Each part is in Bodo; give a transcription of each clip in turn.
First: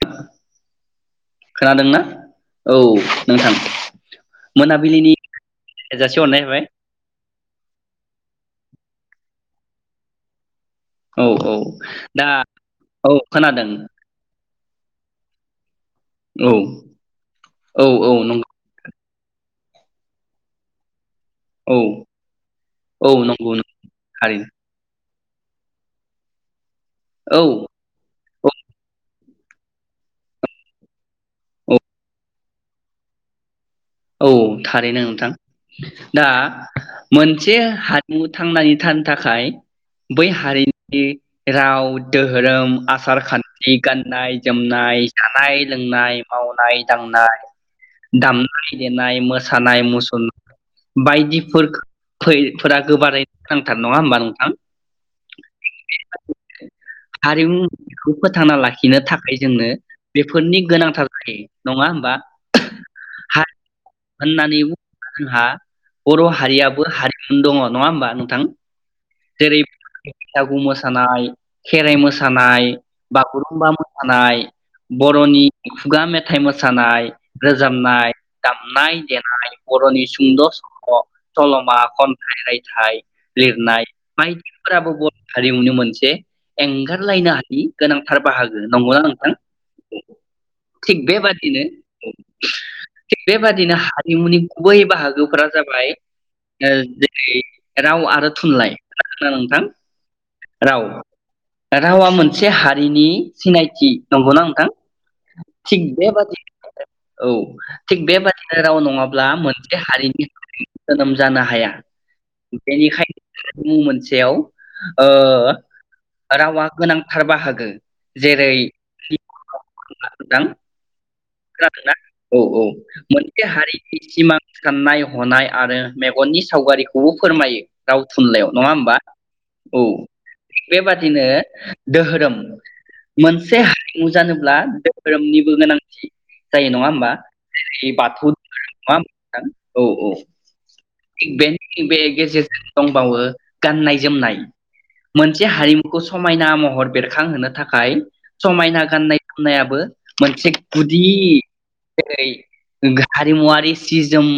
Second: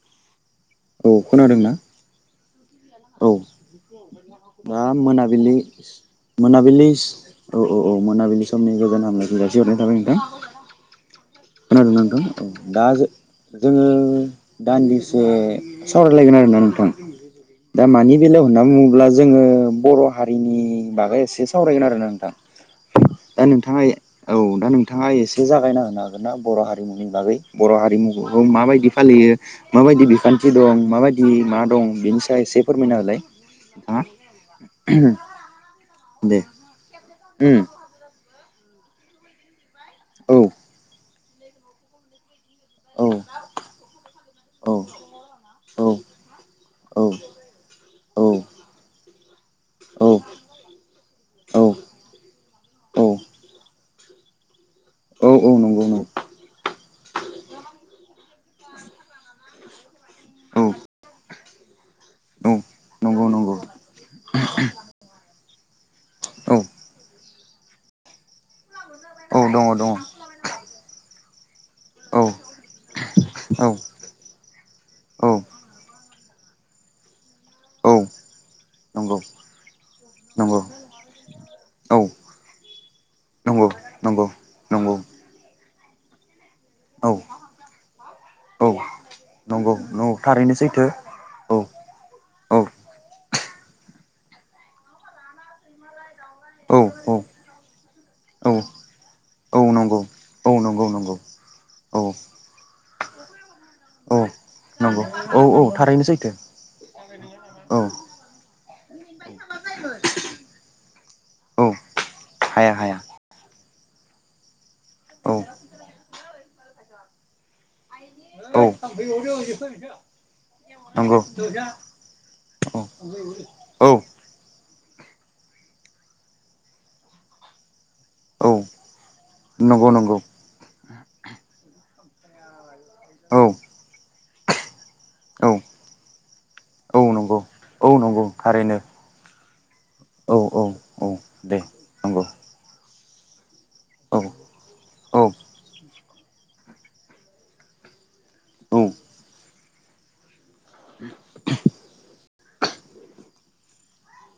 दा [inaudible] औ खोनादों ना? औ औ नोंथां दा मोनाबिलिनि मोनाबिलि जासिहरनाय थाबाय मोनाबिलिस औ औ औ मोनाबिलि समनि गोजोन हामलायनायखौ जासि हरनाय थाबाय नोंथां। औ औ खोनादों ना नोंथां दा औ दा औ खोनादों जो-जोङो दान्दिसे सावरायलायगोन औ आरोना नोंथां दा औ औ मानि बेलायाव नंगौ होनना बुङोब्ला जोङो बर' हारिनि बागै एसे औ सावरायगोन आरोना नोंथां औ दा नंगौ नंगौ नोंथाङा औ थारैनो दा नोंथाङा एसे जागायना होना हागोन ना बर' हा रिमुनि बागै औ बर' हारिमु [unintelligible] माबायदि फालियो माबायदि बिखान्थि दं माबायदि मा औ औ दं बेनि सायाव एसे फोरमायना होलाय नोंथाङा औ थारैनो नोंथां दा दे। मोनसे उम हारिमु थांनायै थानो थाखाय बै औ हारिनि राव दो होरोम, औ आसार खान्थि, औ गाननाय-जोमनाय, औ जानाय-लोंनाय, औ मावनाय-दांनाय, दाम नाय देनाय मोसानाय औ मुसुरनाय बायदिफोरैखै फोरा औ गोबारैनो गोनांथार नङा होमबा नोंथां? औ औ हारिमुखौ फोथांना लाखिनो थाखाय जोंनो बेफोरनि गोनांथार जायो नङा होमबा? नंगौ औ नंगौ हारिमु होननानै बुङोब्ला जोंहा बर' हारियाबो हारिमु दङ' नङा होमबा नोंथां जेरै बैसागु मोसानाय, खेराइ मोसानाय, औ बागुरुमबा मोसानाय, दङ दङ औ बर'नि खुगा मेथाइ मोसानाय, औ नंगौ दामनाय-देनाय, बर'नि सुंद' नंगौ सल', सल'मा, औ खन्थाइ, रायथाइ नंगौ लिरनाय नंगौ बायदिफोराबो नंगौ बर' हारिमुनो मोनसे औ एंगारलायनो हायि गोनांथार बाहागो। नंगौ ना नोंथां? नंगौ औ थारैनो सैथो थिग बेबादिनो औ। औ [inaudible] थिग बेबादिनो हारिमुनि गुबै बाहागोफोरा जाबाय ओ औ औ जेरै राव आरो औ थुनलाइ खोनादों ना औ नोंथां? नंगौ औ राव नंगौ नंगौ औ रावा मोनसे हारिनि सिनायथि। औ नंगौ ना नोंथां? नंगौ औ औ थिग थारैनो सैथो बेबादिनो औ थिग बेबादिनो राव नङाब्ला मोनसे हारिनि थाखाय जोनोम जानो हाया औ हाया हाया बेनिखायनो मुं मोनसेयाव ओ औ रावा गोनांथार बाहागो जेरै औ [inaudible] नंगौ औ नंगौ नंगौ औ औ औ औ नंगौ नंगौ थारैनो औ औ औ औ दे नंगौ औ औ औ औ औ गुदि जेरै हारिमुवारि सि जोम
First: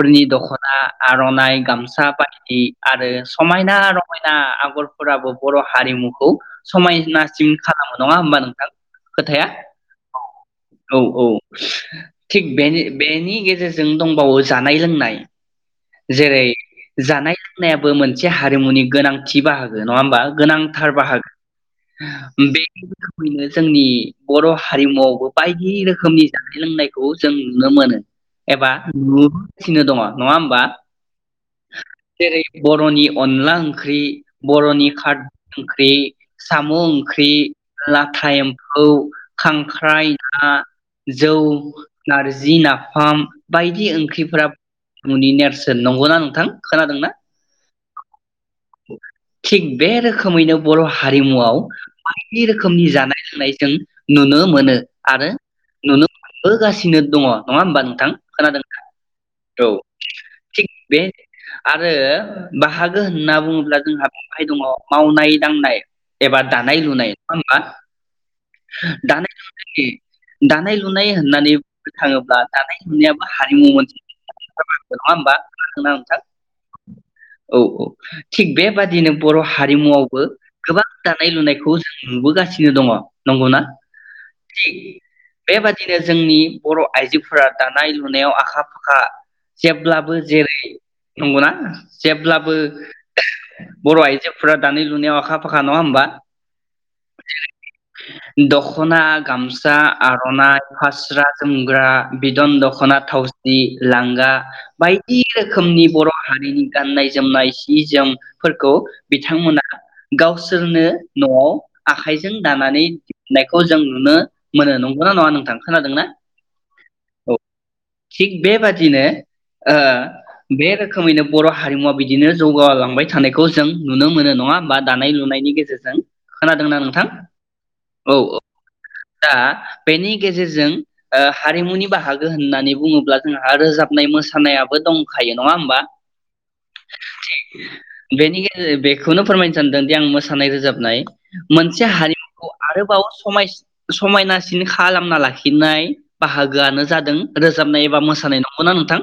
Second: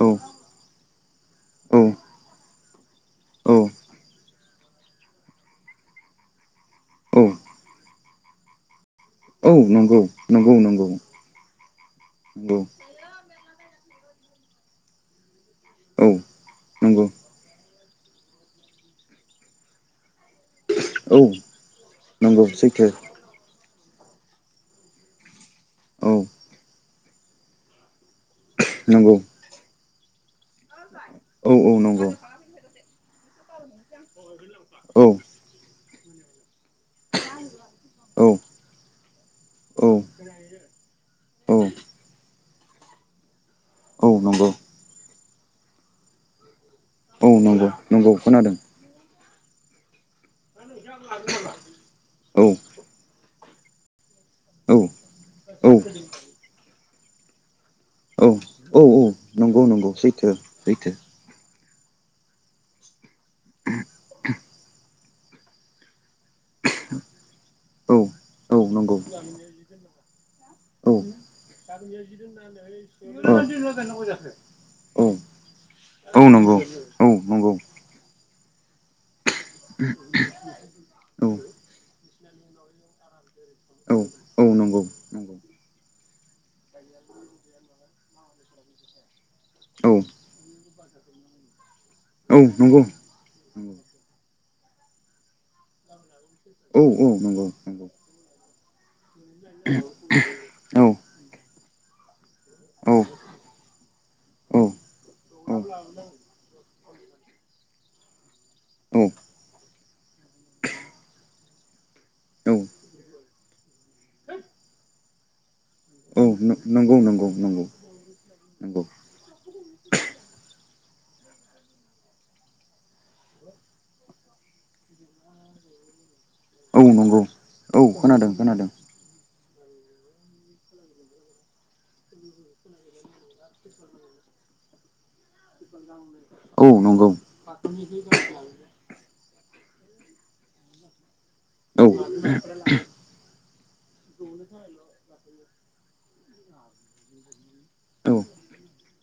औ दखना आर'नाइ गामसा बायदि आरो औ समायना रमायना आगरफोराबो बर' हारिमुखौ औ समायनासिन खालामो नङा होमबा नोंथां खोथाया औ नंगौ नंगौ औ नंगौ औ औ थिग नंगौ बेनि बेनि गेजेरजों दंबावो जानाय लोंनाय औ जेरै नंगौ जानाय लोंनायाबो मोनसे हारिमुनि गोनांथि बाहागो नङा होमबा गोनांथार औ बाहागो नंगौ बि सैथो [unintelligible] जोंनि बर' हारिमुआवबो बायदि औ रोखोमनि जानाय लोंनायखौबो जों नुनो मोनो एबा नंगौ नुबोगासिनो दङ नङा होमबा औ औ नंगौ जेरै बर'नि अनला ओंख्रि बर'नि औ खारदै ओंख्रि साम' ओंख्रि औ लाथा एम्फौ औ खांख्राइ ना जौ नारजि नाफाम बायदि औ नंगौ ओंख्रिफोराबो [unintelligible] मुनि नेरसोन नंगौ ना नोंथां खोनादों ना औ नंगौ नंगौ खोनादों थिग बे रोखोमैनो बर' हारिमुआव बायदि औ रोखोमनि जानाय लोंनाय जों नुनो मोनो औ आरो औ नुनो मोनबोगासिनो दङ नङा होमबा नोंथां औ खोनादों औ ना नंगौ सैथो थिग सैथो बे आरो ओ बाहागो होन ना बुङोब्ला जोंहा [unintelligible] दङ मावनाय दांनाय एबा दानाय लुनाय नङा होनबा औ औ नंगौ दानाय लुनाय दानाय औ लुनाय होननानै बुंनो थाङोब्ला दानाय लुनायाबो औ हारिमु मोनसे नङा होमबा [unintelligible] नोंथां नंगौ औ नंगौ औ औ थिग बेबादिनो बर' हारिमुआवबो गोबां औ दानाय लुनायखौ जों नुबोगासिनो दङ नंगौ ना औ औ थिक नंगौ नंगौ बेबादिनो जोंनि बर' आइजोफोरा दानाय लुनायाव आखा फाखा औ जेब्लाबो जेरै नंगौ ना औ जेब्लाबो नंगौ बर' आइजो फोरा दानि लुनायाव आखा फाखा नङा होमबा औ औ नंगौ नंगौ दखना गामसा आर'नाइ औ फास्रा जोमग्रा बिदन औ दख'ना थावसि लांगा औ बायदि रोखोमनि बर' हारिनि गाननाय जोमनाय सि जोम फोरखौ बिथांमोना गावसोरनो नआव आखाइजों दानानै दिहुननायखौ जों नुनो मोनो नंगौना नङा नोंथां खोनादोंना औ नंगौ नंगौ औ नंगौ थिग नंगौ बेबादिनो ओ बे रो खोमैनो बर' हारिमुवा बिदिनो जौगालांबाय थानायखौ जों नुनो मोनो नङा होनबा दानाय लुनायनि गेजेरजों खोनादोंना औ नोंथां नंगौ औ खोनादों खोनादों दा बेनि गेजेरजों ओ हारिमुनि बाहागो होननानै बुङोब्ला जोंहा रोजाबनाय मोसानायाबो दं औ नंगौ बेनि गेजेर बेखौनो फोरमायनो सानदोंदि आं मोसानाय रोजाबनाय मोनसे औ हारिमु आरोबाव समाय समायनासिन खालामना लाखिनाय बाहागोआनो जादों रोजाबनाय एबा औ मोसानाय नंगौना नोंथां?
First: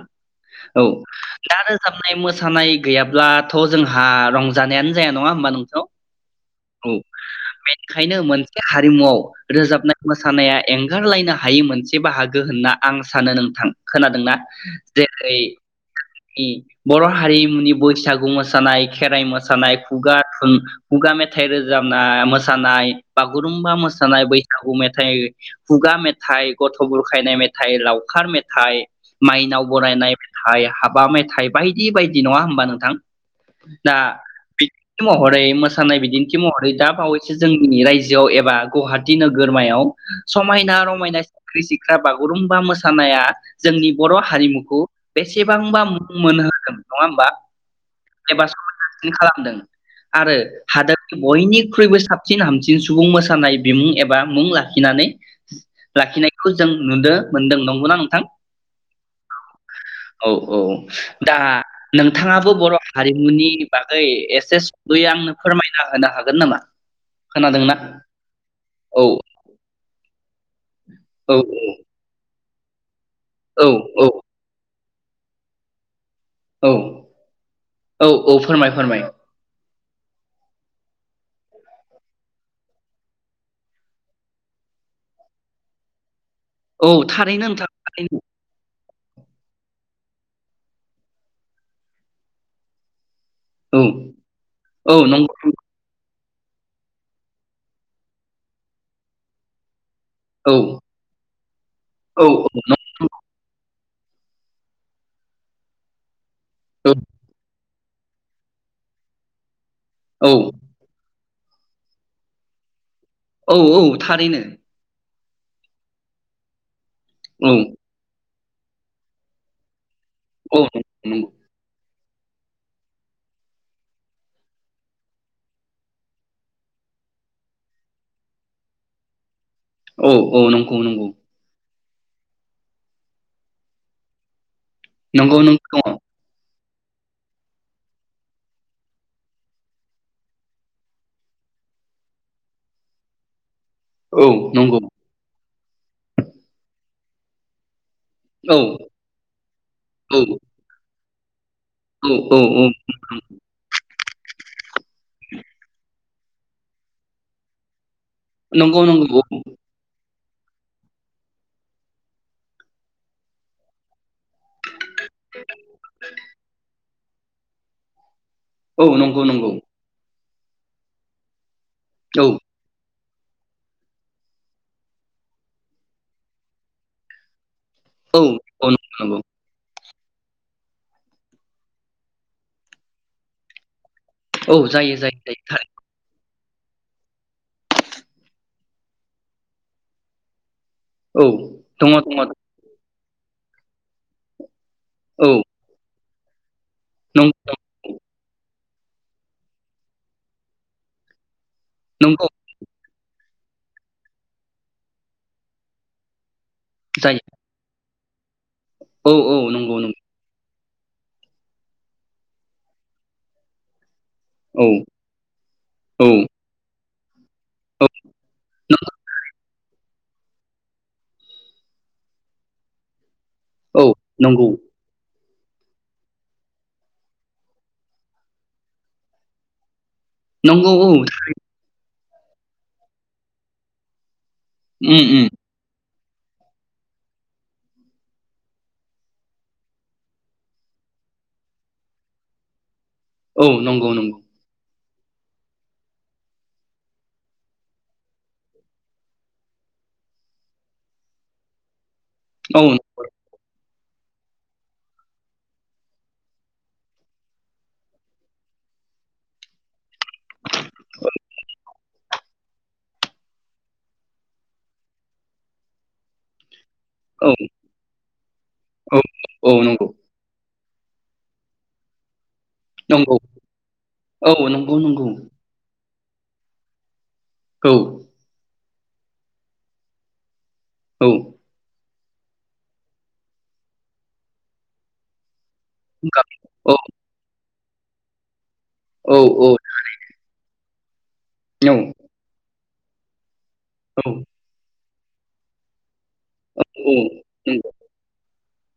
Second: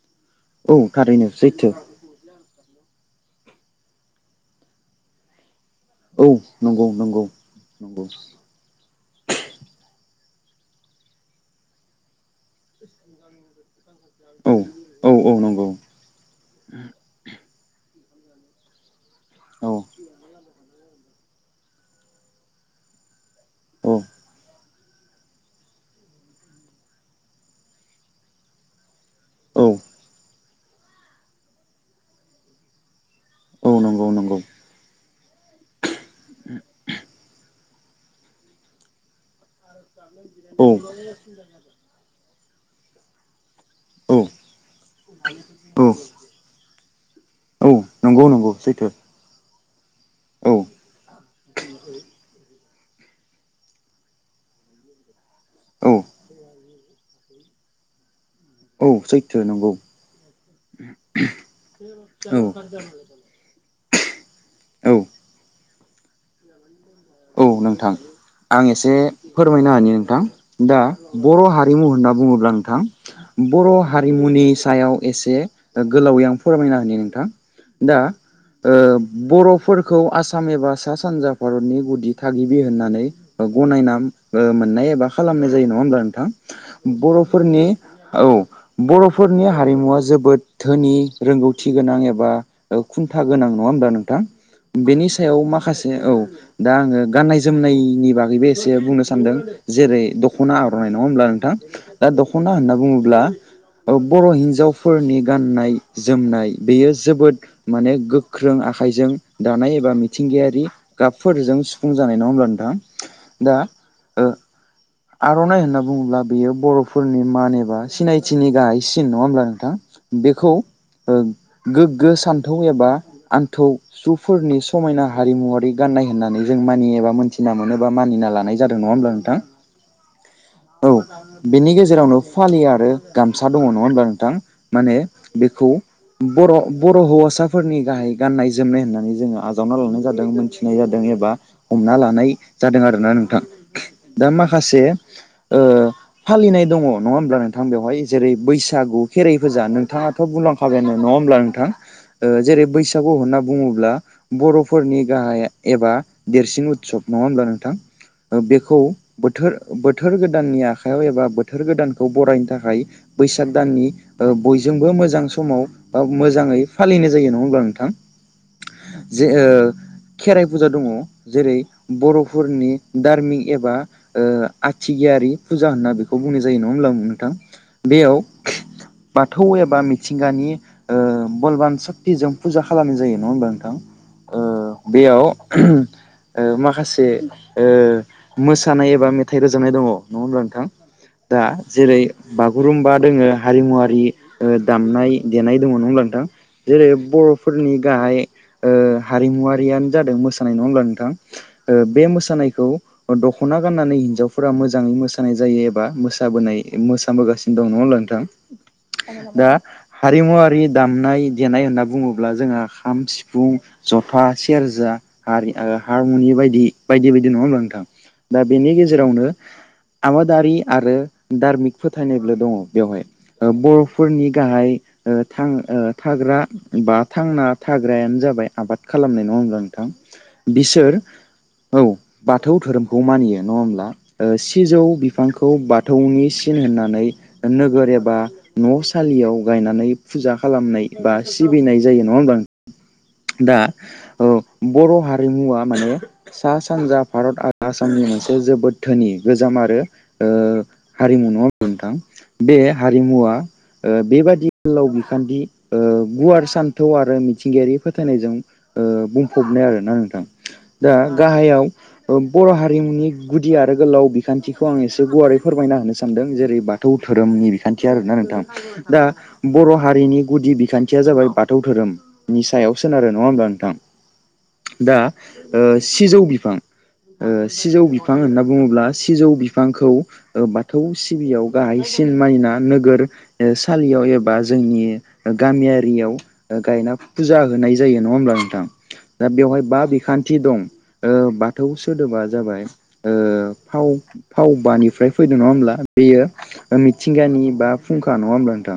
औ। थारैनो दा सैथो रोजाबनाय मोसानाय गैयाब्लाथ' जोंहा रंजानायानो जाया नङा होमबा नों औ नंगौ नंगौ। नंगौ खायनो मोनसे हारिमुआव रोजाबनाय मोसानाया एंगारलायनो हायै मोनसे बाहागो होनना आं सानो नोंथां। खोनादोंना? औ औ औ जेरै- नंगौ बर' हारिमुनि बैसा गु मोसानाय खेराइ औ मोसानाय, खुगा थुन खुगा मेथाइ रोजाबना मो सानाय बागुरुम्बा औ मोसानाय, बैसागु मे थाइ, खुगा मेथाइ, गथ' बुरखायनाय मेथाइ, लावखार मेथाइ औ माइनाव बरायनाय थाइ, हाबा मेथाइ बायदि बायदि नङा होमबा नोंथां औ दा नंगौ नंगौ बिदिन्थि महरै मोसानाय बिदिन्थि महरै दा बावै जोंनि रायजोआव एबा गुवाहाटि नोगोर गोरमायाव औ समायना रमायना सिख्रि सिख्ला बाग बागुरुमबा मोसानाया जोंनि बर' औ हारिमुखौ बेसेबांबा औ मुं मोनहोदों नङा होमबा औ नंगौ एबा नंगौ सैथो समायनासिन खालामदों आरो औ हादोरनि बयनिख्रुइबो सा हामसिन सुबुं मोसानाय बिमुं एबा मुं लाखिनानै औ लाखिनायखौ जों नुनो मोनदों नंगौना नोंथां औ सैथो नंगौ औ औ दा औ नोंथाङाबो बर' हारिमुनि बागै एसे औ सुदयै आंनो फोरमाय होनो हागोन नामा औ खोनादोंना? नोंथां आं एसे औ फोरमायनो होनि नोंथां दा औ बर' हारिमु होनना बुङोब्ला आं आ औ बर' औ हारिमुनि सायाव एसे गोलावै आं औ फोरमायना होनि नोंथां दा औ औ फोरमाय फोरमाय बर'फोर खौ आसाम एबा सा सानजा भारतनि गु बिदि थागिबि होननानै गनायना मोननाय एबा खालामनाय जायो नङा होमब्ला नोंथां औ थारैनो बर'फोरनि नोंथां थारैनो औ बर' फोरनि हारिमुवा जोबोद धोनि रोंगौथि गोनां एबा खोथा गोनां नङा औ होमबा नोंथां औ बेनि नंगौ सायाव माखासे औ दा आङो गान्नाय जोमनायनि बागैबो एसे बुंनो सानदों जेरै नंगौ दख'ना औ आर'नाय नङा होमब्ला नोंथां दा औ दख'ना औ होनना नंगौ बुङोब्ला बर' हिन्जावफोरनि गाननाय जोमनाय बेयो औ जोबोद माने गोख्रों आखाइजों दानाय बा औ मिथिंगायारि गाब फोरजों सुफुं जानाय नङा होमब्ला नोंथां दा औ औ ओ थारैनो आर'नाइ होनना बुङोब्ला बेयो बरफ फोरनि औ मान एबा सिनायथि खाथिनि गाहाइसिन नङा होमब्ला नोंथां बेखौ औ नंगौ ओ नंगौ गोग गोसान्थौ एबा आन्थौ जुफोरनि समायना हारिमुवरारि गाननाय होननानै जों मानि एबा मोनथिना मोनोबा मानिना लानाय जादों नङा होमब्ला नोंथां औ औ नंगौ नंगौ। जेरावनो फालि आरो गामसा दङ नङा होमब्ला नोंथां। माने नंगौ नों बेखौ दङ बर' बर' हौवासाफोरनि गाहाय गाननाय जोमनाय होननानै जोङो आजावना लानाय जादों मोनथि नाय जादों एबा हमना लानाय जादों आरोना नोंथां दा औ नंगौ माखासे ओ फालिनाय दङ नङा होमब्ला नोंथां बेवहाय जेरै औ बैसागु खेराइ फुजा औ नोंथाङाथ' बुंलांखाबायानो नंङा होमब्ला थां औ औ औ जेरै ओ बैसागु होनना बुङोब्ला बर'फोरनि गाहाय बा देरसिन उतसब नङा होमब्ला नोंथां बेखौ नंगौ नंगौ बोथोर बोथोर बोथोर गोदाननि आखायाव एबा बोथोर गोदानखौ बरायनो थाखाय बैसाग दाननि बयजोंबो मोजां समाव बा मोजाङै फालिनाय जायो नङा होमब्ला नोंथां औ नंगौ जे नंगौ ओ खेराइ फुजा दङ जेरै औ बर'फोरनि दार्मिक एबा ओ आथिगियारि फुजा होनना बेखौ बुंनाय जायो नङा होनब्ला नोंथां बेयाव औ औ नंगौ नंगौ बाथौ एबा मि मिथिसिंगानि ओ बलबान सक्तिजों फुजा खालामनाय जायो नङा होनबा नोंथां ओ औ जाय बेयाव ओ माखासे ओ मोसानाय एबा मेथाइ रोजाबनाय दङ नङा होनब्ला नोंथां औ दा दङ जेरै दङ बागुरुम्बा दोङो हारिमुवारि ओ दामनाय औ देनाय दङ नंङाहोमब्ला थां जेरै नंगौ बर'फोरनि गाहाय ओ हारिमु हारियनो जादों मोसानाय नङा होनब्ला नोंथां ओ बे नंगौ मोसानायखौ दख'ना गाननानै हिन्जावफोरा मोजाङै मोसानाय जायो एबा मोसाबोनाय जायो मोसाबोगासिनो दं नङा होमब्ला नों औ थां औ दा नंगौ नंगौ हारिमुवारि दामनाय देनाय होनना बुङोब्ला जोंहा खाम सिफुं जथा औ सेरजा हारि ओ औ हारमुनि बायदि बायदि बाय दि नङा होनब्ला नोंथां औ दा बेनि नं- गेजेरावनो आबादारि आरो धारमिक फोथायनायबो दङ बेवहाय ओ औ बर'फोरनि नंगौ गाहाय ओ थां ओ थाग्रा बा थांना थाग्रायानो जाबाय आबाद खालामनाय नङा होमब्ला नों थां नंगौ औ बिसोर औ बाथौ धोरोमखौ मानियो नङा होमब्ला ओ सिजौ उम बिफांखौ बाद थौनि सिन होननानै नोगोर एबा न' सलियाव गायनानै फुजा खालामनाय बा सिबिनाय जायो नङा होमब्ला औ नं गौ नंगौ बर' हारिमुवा माने सा सानजा भारत आरो आसामनि मोनसे जोबोद धोनि गोजाम आरो ओ हारिमु नङा होनबा नोंथां बे औ हारिमुवा ओ बेबादि गोलाव बिखान्थि ओ गुवार सान्थौ आरो मिथिंगायारि फोथायनायजों ओ बुंफबनाय आरोना नोंथां दा गाहायाव बर' हारिमुनि गुदि आरो गोलाव बिखान्थिखौ आं एसे गुवारै फोरमायना होनो सानदों जेरै बा थौ औ धोरोमनि बिखान्थि आरोना नोंथां औ दा औ बर' नंगौ हारिनि गुदि खान्थिया जाबाय बाथौ धोरोम नि सायाव सोनारो नंगौ नङा होमब्ला थां औ नंगौ दा नंगौ ओ सिजौ बिफां ओ सिजौ बिफां होनना बुङोब्ला सिजौ बिफांखौ ओ बाथौ औ सिबियाव गाहाय सिन मानिना नोगोर सालियाव एबा जोंनि गामियारियाव गाब औ गायना फुजा होनाय जायो नङा होनब्ला नों औ दा औ बेवहाय बा बिखान्थि दं ओ बाथौ नंगौ सोदोबा जाबाय ओ फाव फाव बानिफ्राय फैदों नङा होमब्ला? बेयो मिथिंगानि बा फुंखा नङा होमब्ला थां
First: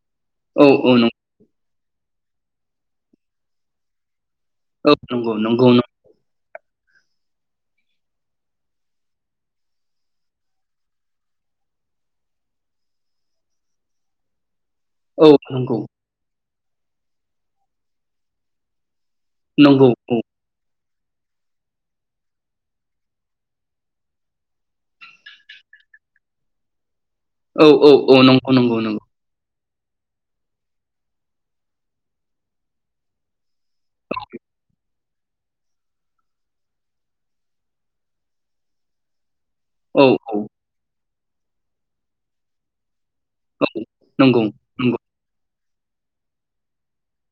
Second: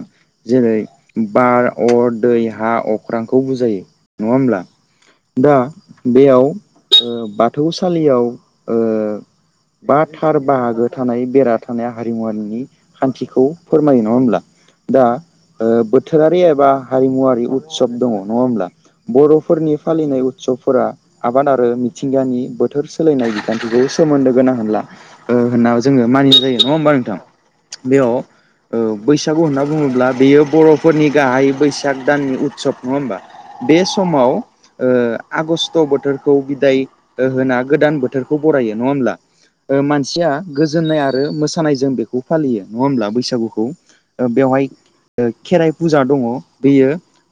औ जेरै औ नंगौ बार, अर, दै, हा, अख्रांखौ बुजायो नङा होमब्ला? औ नंगौ दा नंगौ नं- बेयाव ओ बाथौसालियाव ओ बा थार बाहागो थानाय बेरा थानाय हारिमुवारिनि खान्थिखौ फोरमायो नङा होमब्ला? दा औ ओ नंगौ बोथोरारि बा हारिमुवारि उत्सब दङ नङा होमब्ला? ब फोरनि नंगौ फालिनाय उत्सबफोरा आबाद आरो मिथिंगानि बोथोर सोलायनाय बिान्थिखौ सोमोन्दो गोनां होनला ओ होनना जोङो मानिनाय जायो नङा होमबा नोंथां? औ औ औ बेयाव नंगौ नंगौ ओ नंगौ। बैसागु होनना बुङोब्ला बेयो बर'फोरनि गाहाय बैसाग दाननि उत्सब नङा होमबा? बे समाव ओ आगस्ट बोथोरखौ ओ बिदाय होना गोदान बोथोरखौ बरायो नङा होमब्ला? ओ औ मानसिया औ गोजोननाय आ रो मोसानाय जों बेखौ फालियो नङा होमब्ला बै बैसागुखौ? ओ नंगौ बेवहाय नंगौ ओ खेराइ फुजा दङ बेयो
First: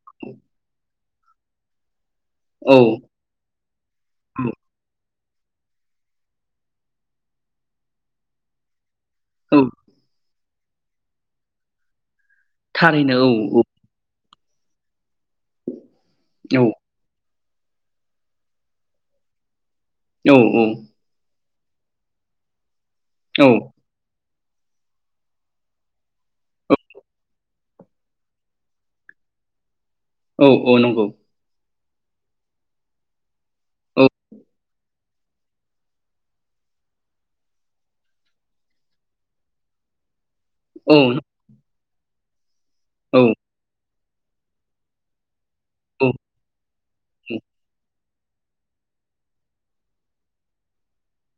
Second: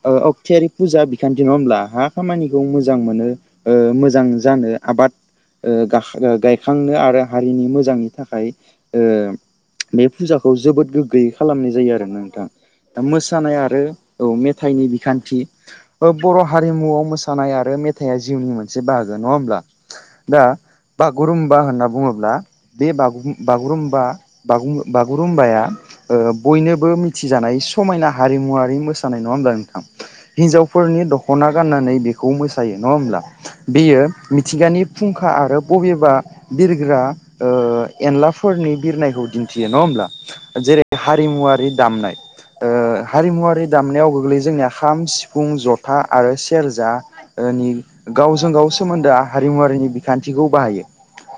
ओ अख्तियारि फुजा बि खान्थि नङा होमब्ला हा? खामानिखौ मोजां औ मोनो ओ मोजां औ जानो आबाद ओ गाखां गायखांनो आरो हारिनि मोजांनि थाखाय ओ औ बे फुजाखौ जोबोद गोग्गोयै खालामनाय जायो आरो नों थां। दा थारैनो मोसानाय औ आरो औ मेथाइनि बिखान थि ओ बर' औ हारिमुआव मोसानाय आरो मेथाइआ जिउनि मोनसे बाहागो नङा होमब्ला? औ दा बागुरुम बा होनना बुङोब्ला बे बागु औ बागुरुम्बा बागुरुम बागुरुम्बाया ओ बयनोबो मिथिजानाय समायना हारिमुवारि मोसानाय नङा होनब्ला नोंथां। औ औ हिनजावफोरनि नंगौ दख'ना गाननानै बेखौ मोसायो नङा होमब्ला। औ बियो मिथिंगानि फुंखा आरो बबेबा बिरग्रा ओ एनलाफोरनि बिरनायखौ दिन्थियो नङा होमब्ला। जेरै औ हारिमुवारि दामनाय ओ औ हारिमुवारि दामनायावबो जोंनिया खाम सि फुं जथा औ आरो सेरजा ओनि गावजों गाव सोमोन्दोआ हारिमुवारिनि बिखान्थिखौ बाहायो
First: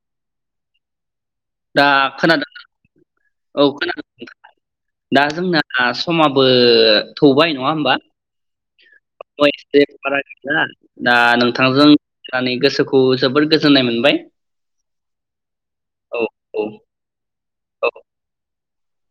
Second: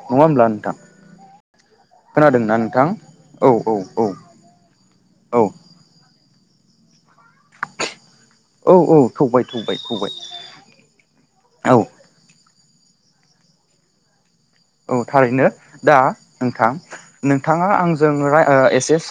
नङा होमब्ला नोंथां। खोनादों ना नोंथां? औ खोनादों। दा औ जोंना समा बो थौबाय नङा होमबा। औ औ [unintelligible] थौबाय थौबाय थौबाय औ गोसोखौ जोबोर गोजोननाय मोनबाय! औ थारैनो दा औ औ नोंथां नों थांआ आंजों राय एसे [unintelligible]